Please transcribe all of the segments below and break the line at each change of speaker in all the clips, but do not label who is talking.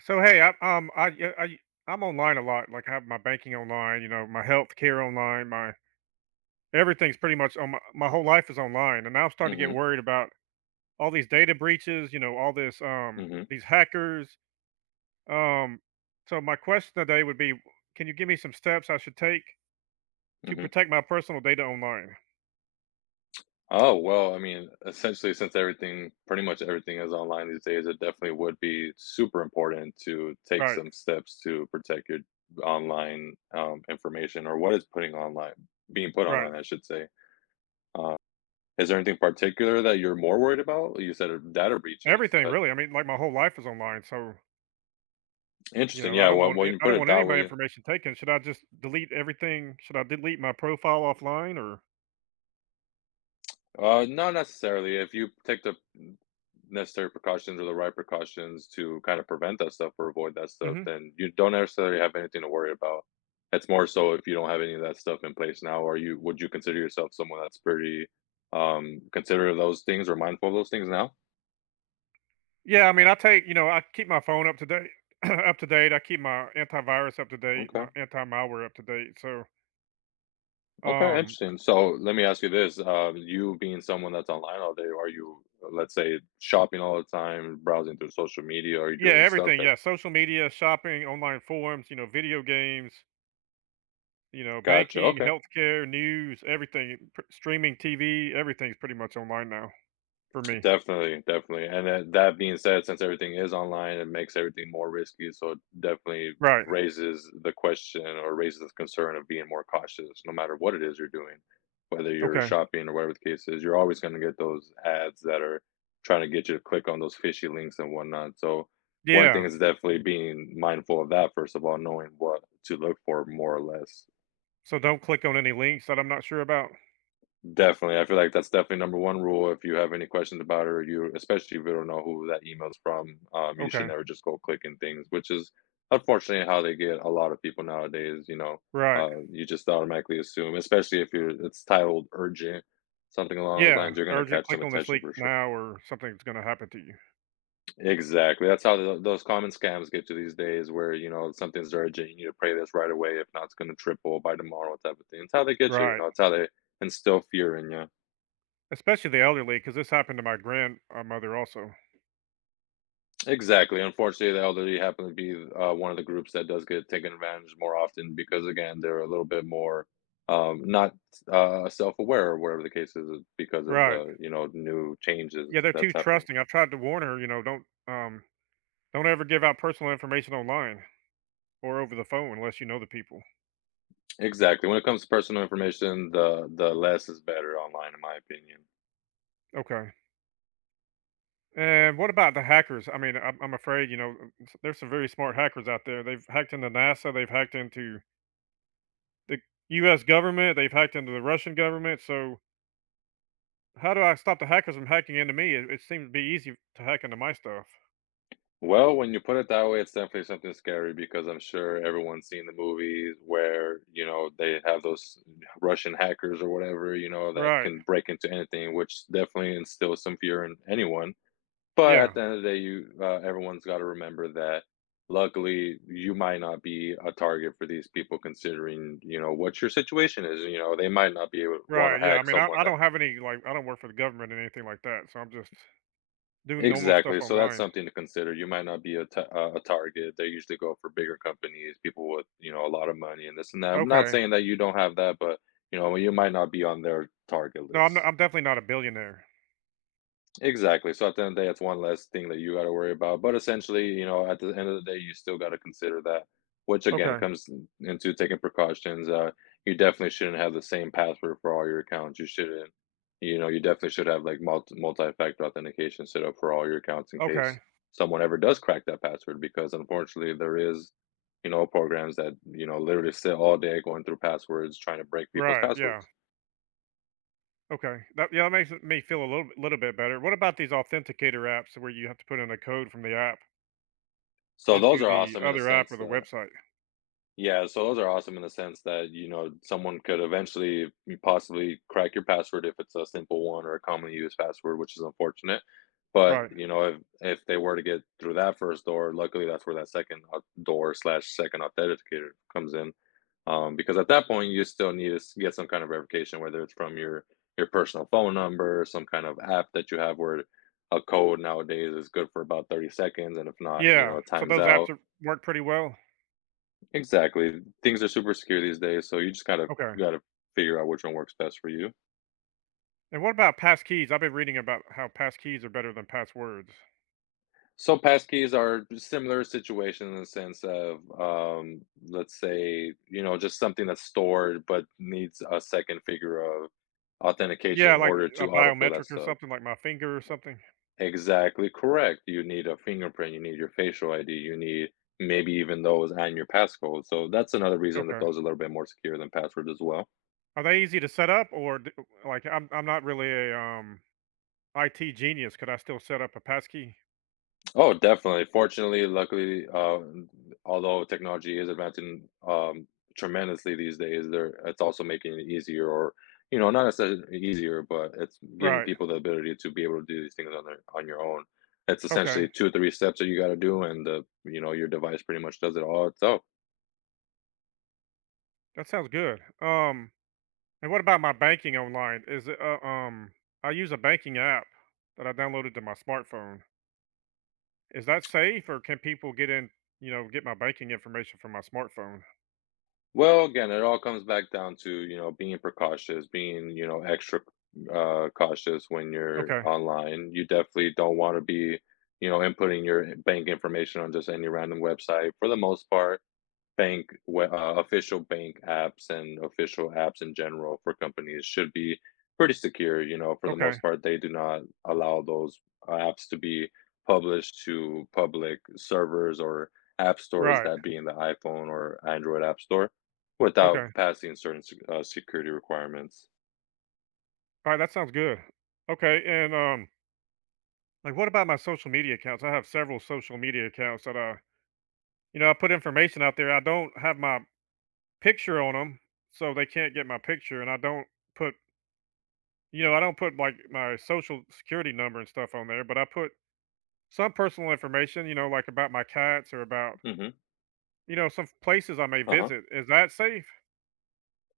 So hey, I'm online a lot. Like I have my banking online, you know, my health care online, my everything's pretty much on my whole life is online. And now I'm starting to get
Mhm,
worried about all these data breaches, you know, all
mhm,
these hackers. Um, so my question today would be, can you give me some steps I should take to
mhm.
protect my personal data online?
Oh, well, I mean, essentially, since everything, pretty much everything is online these days, it definitely would be super important to take
Right,
some steps to protect your online information or what is putting online, being put
right.
online, I should say. Uh, is there anything particular that you're more worried about? You said data breaches.
Everything really. I mean, like my whole life is online. So, you
Interesting.
know,
Yeah. Well, when you
I
put
don't
it
want any of
that
my
way,
information taken. Should I just delete everything? Should I delete my profile offline or
Not necessarily. If you take the necessary precautions or the right precautions to kind of prevent that stuff or avoid that stuff,
hmm?
then you don't necessarily have anything to worry about. It's more so if you don't have any of that stuff in place now, or you would you consider yourself someone that's pretty considerate of those things or mindful of those things now?
Yeah, I mean, I take you know, I keep my phone up to date, up to date. I keep my antivirus up to date,
Okay.
my anti malware up to date. So,
Okay,
um,
interesting. So let me ask you this. You being someone that's online all day, are you, let's say, shopping all the time, browsing through social media, are you
yeah,
doing stuff
everything.
that
Yeah, social media, shopping, online forums, you know, video games, you know,
gotcha?
banking,
Okay.
healthcare, news, everything, streaming TV, everything's pretty much online now for me.
Definitely, definitely. And that being said, since everything is online, it makes everything more risky. So it definitely
Right.
raises the question or raises the concern of being more cautious, no matter what it is you're doing, whether you're
Okay.
shopping or whatever the case is, you're always going to get those ads that are trying to get you to click on those fishy links and whatnot. So one thing
Yeah.
is definitely being mindful of that, first of all, knowing what to look for more or less.
So don't click on any links that I'm not sure about.
Definitely. I feel like that's definitely number one rule. If you have any questions about it, or you, especially if you don't know who that email's from, you
Okay.
should never just go clicking things, which is unfortunately how they get a lot of people nowadays, you know.
Right.
You just automatically assume, especially if you're it's titled urgent, something along those
Yeah.
lines, you're gonna
Urgent.
catch
Click
some
on this
attention
link
for sure.
now, or something's going to happen to you.
Exactly. That's how those common scams get to these days, where you know something's urgent, you need to pay this right away. If not, it's going to triple by tomorrow, type of thing. It's how they get you. You
Right.
know, it's how they instill fear in you.
Especially the elderly, because this happened to my grandmother also.
Exactly. Unfortunately, the elderly happen to be one of the groups that does get taken advantage more often because, again, they're a little bit more not self-aware or whatever the case is because of
Right.
the new
Yeah,
changes
they're too
that's happening.
trusting. I've tried to warn her, you know, don't ever give out personal information online or over the phone unless you know the people.
Exactly. When it comes to personal information, the less is better online, in my opinion.
Okay. And what about the hackers? I mean, I'm afraid, you know, there's some very smart hackers out there. They've hacked into NASA, they've hacked into the US government, they've hacked into the Russian government. So, how do I stop the hackers from hacking into me? It seems to be easy to hack into my stuff.
Well, when you put it that way, it's definitely something scary because I'm sure everyone's seen the movies where, you know, they have those Russian hackers or whatever, you know, that
Right.
can break into anything, which definitely instills some fear in anyone. But at
Yeah.
the end of the day, you everyone's got to remember that luckily you might not be a target for these people considering, you know, what your situation is. You know, they might not be able to want
Right,
to
yeah, I
hack
mean, I
someone
I
that
don't have any, like I don't work for the government or anything like that, so I'm just doing normal stuff
exactly. So that's
online.
something to consider. You might not be a ta a target. They usually go for bigger companies, people with, you know, a lot of money and this and that. I'm not
Okay.
saying that you don't have that, but, you know, you might not be on their target
No,
list.
I'm definitely not a billionaire.
Exactly. So at the end of the day, it's one less thing that you got to worry about. But essentially, you know, at the end of the day, you still got to consider that, which again
Okay,
comes into taking precautions. You definitely shouldn't have the same password for all your accounts. You shouldn't, you know, you definitely should have like multi-factor authentication set up for all your accounts in case
okay.
someone ever does crack that password. Because unfortunately, there is, you know, programs that you know literally sit all day going through passwords trying to break people's
Right, yeah,
passwords.
okay. That makes it me feel a little bit better. What about these authenticator apps where you have to put in a code from the app
So those
into
are
the
awesome in the
other app or
sense
the
that
website?
yeah, so those are awesome in the sense that, you know, someone could eventually possibly crack your password if it's a simple one or a commonly used password, which is unfortunate. But,
Right.
you know, if they were to get through that first door, luckily that's where that second door slash second authenticator comes in. Because at that point, you still need to get some kind of verification, whether it's from your personal phone number, some kind of app that you have where a code nowadays is good for about 30 seconds, and if not, you
Yeah,
know, it
so
times
those apps
out
are work pretty well?
exactly. Things are super secure these days, so you just gotta
Okay.
you gotta figure out which one works best for you.
And what about passkeys? I've been reading about how passkeys are better than passwords.
So passkeys are similar situation in the sense of, let's say, you know, just something that's stored but needs a second figure of authentication
Yeah,
in
like
order
a
to autofill that
biometric or
stuff.
something, like my finger or something?
Exactly correct. You need a fingerprint, you need your facial ID, you need maybe even those and your passcode. So that's another reason that
Okay.
those are a little bit more secure than passwords as well.
Are they easy to set up or d like, I'm not really a, IT genius. Could I still set up a passkey?
Oh, definitely. Fortunately, luckily, although technology is advancing tremendously these days, there it's also making it easier, or you know, not necessarily easier, but it's giving
Right.
people the ability to be able to do these things on their on your own. It's
Okay.
essentially two or three steps that you got to do, and the you know your device pretty much does it all itself.
That sounds good. And what about my banking online? I use a banking app that I downloaded to my smartphone. Is that safe or can people get in, you know, get my banking information from my smartphone?
Well, again, it all comes back down to, you know, being precautious, being, you know, extra cautious when you're
Okay.
online. You definitely don't want to be, you know, inputting your bank information on just any random website. For the most part, official bank apps and official apps in general for companies should be pretty secure. You know, for the
Okay.
most part, they do not allow those apps to be published to public servers or app stores,
Right.
that being the iPhone or Android app store, without
Okay.
passing certain security requirements.
Alright, that sounds good. Okay, and, um, like, what about my social media accounts? I have several social media accounts that I You know, I put information out there. I don't have my picture on them, so they can't get my picture. And I don't put, you know, I don't put like my social security number and stuff on there, but I put some personal information, you know, like about my cats or about,
Hmm.
you know, some places I may
Uh-huh.
visit. Is that safe?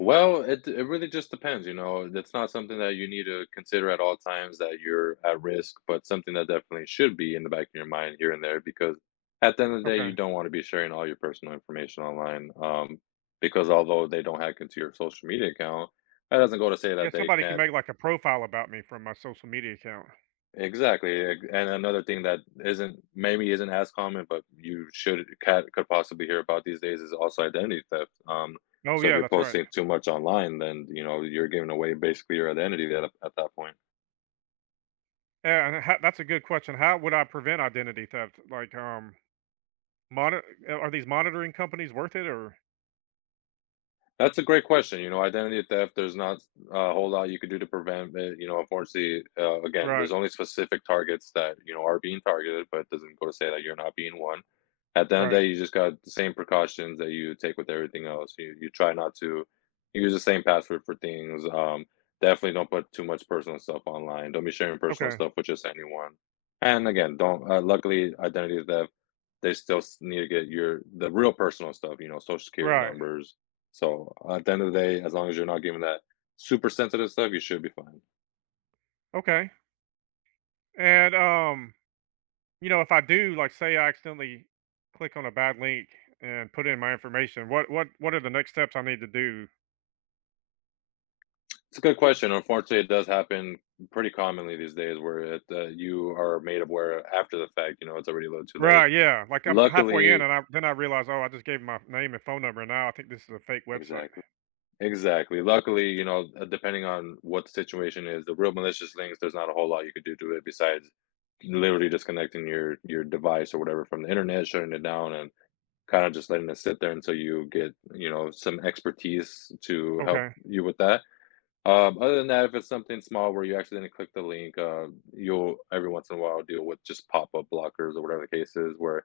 Well, it really just depends, you know, that's not something that you need to consider at all times that you're at risk, but something that definitely should be in the back of your mind here and there because at the end of the day, you
Okay.
don't want to be sharing all your personal information online. Because although they don't hack into your social media account, that doesn't go to say
Yeah,
that they
somebody can
can't
make like a profile about me from my social media account.
exactly, eg and another thing that isn't maybe isn't as common, but you should cat could possibly hear about these days is also identity theft,
Oh
so if
yeah,
you're
that's right.
posting too much online, then, you know, you're giving away basically your identity at that point.
Yeah, that's a good question. How would I prevent identity theft? Like, monitor Are these monitoring companies worth it or?
That's a great question. You know, identity theft, there's not a whole lot you could do to prevent it. You know, unfortunately, again, there's
Right,
only specific targets that, you know, are being targeted, but it doesn't go to say that you're not being one. At the end of the
right,
day, you just got the same precautions that you take with everything else. You try not to use the same password for things. Definitely don't put too much personal stuff online. Don't be sharing personal
okay,
stuff with just anyone. And again, don't, luckily, identity theft, they still need to get your, the real personal stuff, you know, social security
right.
numbers, so at the end of the day, as long as you're not giving that super sensitive stuff, you should be fine.
Okay. And You know, if I do, like, say I accidentally click on a bad link and put in my information, what are the next steps I need to do?
It's a good question. Unfortunately, it does happen pretty commonly these days where you are made aware after the fact. You know, it's already a little too late.
Right. Yeah. Like I'm halfway in,
Luckily,
and I then I realize, oh, I just gave my name and phone number, and now I think this is a fake website.
exactly, exactly. Luckily, you know, depending on what the situation is, the real malicious links, there's not a whole lot you could do to it besides literally disconnecting your device or whatever from the internet, shutting it down, and kind of just letting it sit there until you get, you know, some expertise to help
Okay.
you with that. Other than that, if it's something small where you actually didn't click the link, you'll every once in a while deal with just pop-up blockers or whatever the case is, where it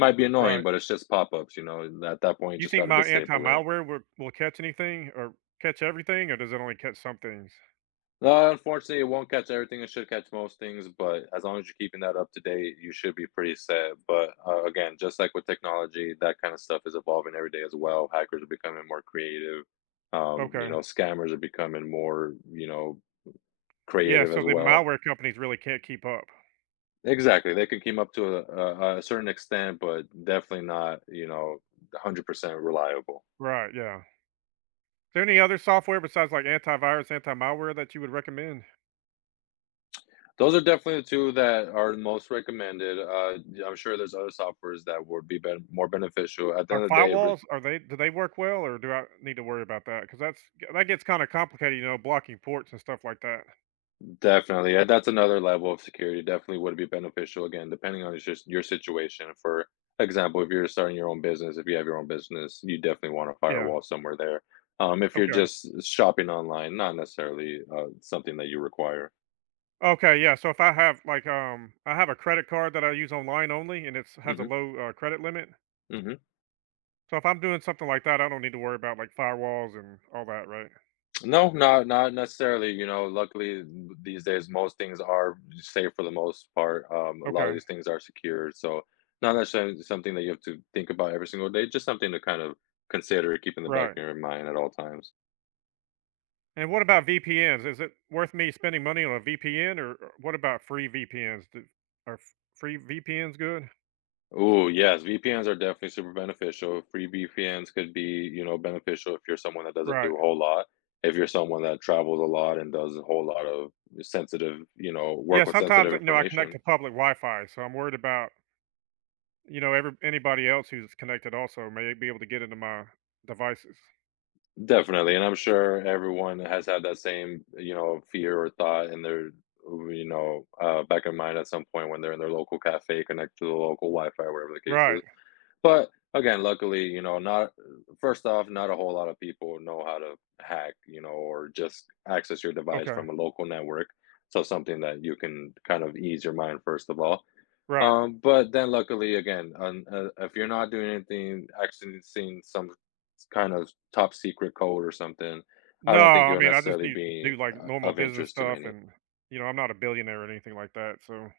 might be annoying,
Right.
but it's just pop-ups, you know, and at that point you
You
just
think
gotta
my anti
disable it.
malware will catch anything or catch everything, or does it only catch some things?
Unfortunately, it won't catch everything, it should catch most things, but as long as you're keeping that up to date, you should be pretty set. But, again, just like with technology, that kind of stuff is evolving every day as well. Hackers are becoming more creative. You
Okay.
know, scammers are becoming more, you know,
Yeah.
creative
So
as
the
well.
malware companies really can't keep up.
Exactly, they could keep up to a certain extent, but definitely not, 100% reliable.
Right. Yeah. Is there any other software besides like antivirus, anti malware that you would recommend?
Those are definitely the two that are most recommended, yeah, I'm sure there's other softwares that would be ben more beneficial. At the
Are
end of the day, re
firewalls are they do they work well, or do I need to worry about that? Because that gets kinda complicated, you know, blocking ports and stuff like that.
definitely, and that's another level of security, definitely would be beneficial, again, depending on just your situation. For example, if you're starting your own business, if you have your own business, you definitely want a
Yeah,
firewall somewhere there. If you're
okay.
just shopping online, not necessarily, something that you require.
Okay, yeah, so if I have, like, I have a credit card that I use online only, and it's has a
Mhm,
low, credit limit.
mhm.
So if I'm doing something like that, I don't need to worry about, like, firewalls and all that, right?
No, not necessarily. You know, luckily these days most things are safe for the most part. A lot of
Okay,
these things are secure, so not necessarily something that you have to think about every single day. Just something to kind of consider, keep in the back
right.
of your mind at all times.
And what about VPNs? Is it worth me spending money on a VPN, or what about free VPNs? Do are f Free VPNs good?
Oh yes, VPNs are definitely super beneficial. Free VPNs could be, beneficial if you're someone that doesn't
Right.
do a whole lot. If you're someone that travels a lot and does a whole lot of sensitive,
Yeah,
work with
sometimes,
sensitive
you know, I connect to
information.
public Wi-Fi, so I'm worried about, you know, every anybody else who's connected also may be able to get into my devices.
Definitely, and I'm sure everyone has had that same, fear or thought in their, back of mind at some point when they're in their local cafe, connected to the local Wi-Fi, whatever the case is.
Right.
But again, luckily, not first off, not a whole lot of people know how to hack, or just access your device
Okay.
from a local network. So something that you can kind of ease your mind first of all.
Right.
But then luckily again, if you're not doing anything, actually seeing some kind of top secret code or something, I
No,
don't think
I
you'll
mean, I just
necessarily
need
be
do like normal
of
business
interest to
stuff,
many.
and you know, I'm not a billionaire or anything like that. So.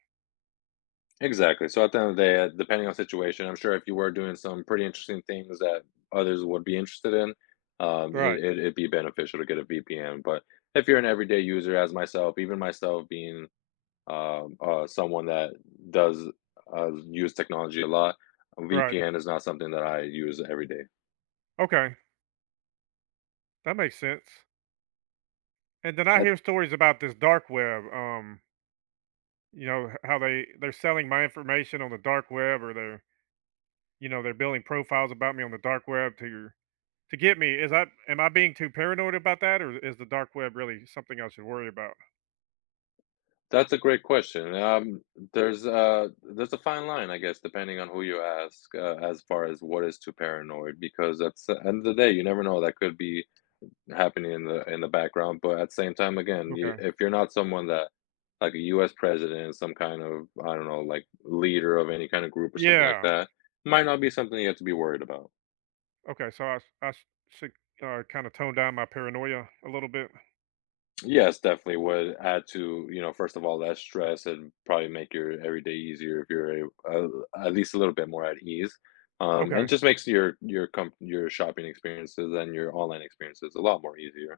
Exactly. So at the end of the day, depending on situation, I'm sure if you were doing some pretty interesting things that others would be interested in, um, it,
Right.
it, it'd be beneficial to get a VPN. But if you're an everyday user, as myself, even myself being someone that does use technology a lot.
Right.
VPN is not something that I use every day.
Okay, that makes sense. And then I
Uh,
hear stories about this dark web. You know how they're selling my information on the dark web, or they're you know they're building profiles about me on the dark web to get me. Is I am I being too paranoid about that, or is the dark web really something I should worry about?
That's a great question. There's uh, there's a fine line, I guess, depending on who you ask, as far as what is too paranoid, because at the end of the day, you never know that could be happening in the background. But at the same time, again,
Okay.
if you're not someone that like a U.S. president, some kind of I don't know, like leader of any kind of group or something like
Yeah.
that, might not be something you have to be worried about.
Okay. So I s- should kind of tone down my paranoia a little bit.
Yes, definitely would add to, first of all, less stress and probably make your everyday easier if you're a, at least a little bit more at ease. And
Okay.
just makes your shopping experiences and your online experiences a lot more easier.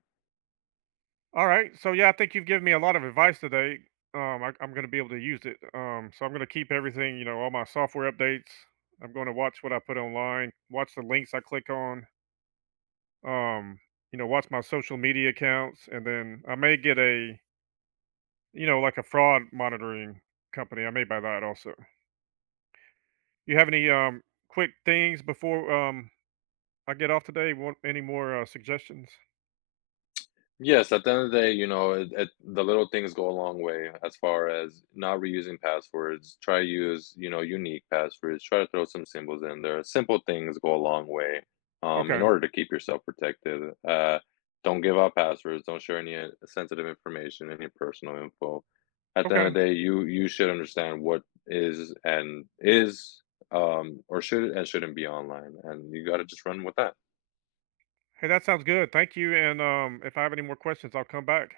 All right. So yeah, I think you've given me a lot of advice today. I'm going to be able to use it. So I'm going to keep everything. You know, all my software updates. I'm going to watch what I put online. Watch the links I click on. Um, you know, watch my social media accounts, and then I may get a You know, like a fraud monitoring company. I may buy that also. You have any quick things before I get off today? Want any more suggestions?
Yes, at the end of the day, the little things go a long way as far as not reusing passwords. Try use, unique passwords. Try to throw some symbols in there. Simple things go a long way in
Okay.
order to keep yourself protected. Don't give out passwords. Don't share any sensitive information, any personal info. At the end of
Okay.
the day, you should understand what is and is or should and shouldn't be online, and you got to just run with that.
Hey, that sounds good. Thank you. And If I have any more questions, I'll come back.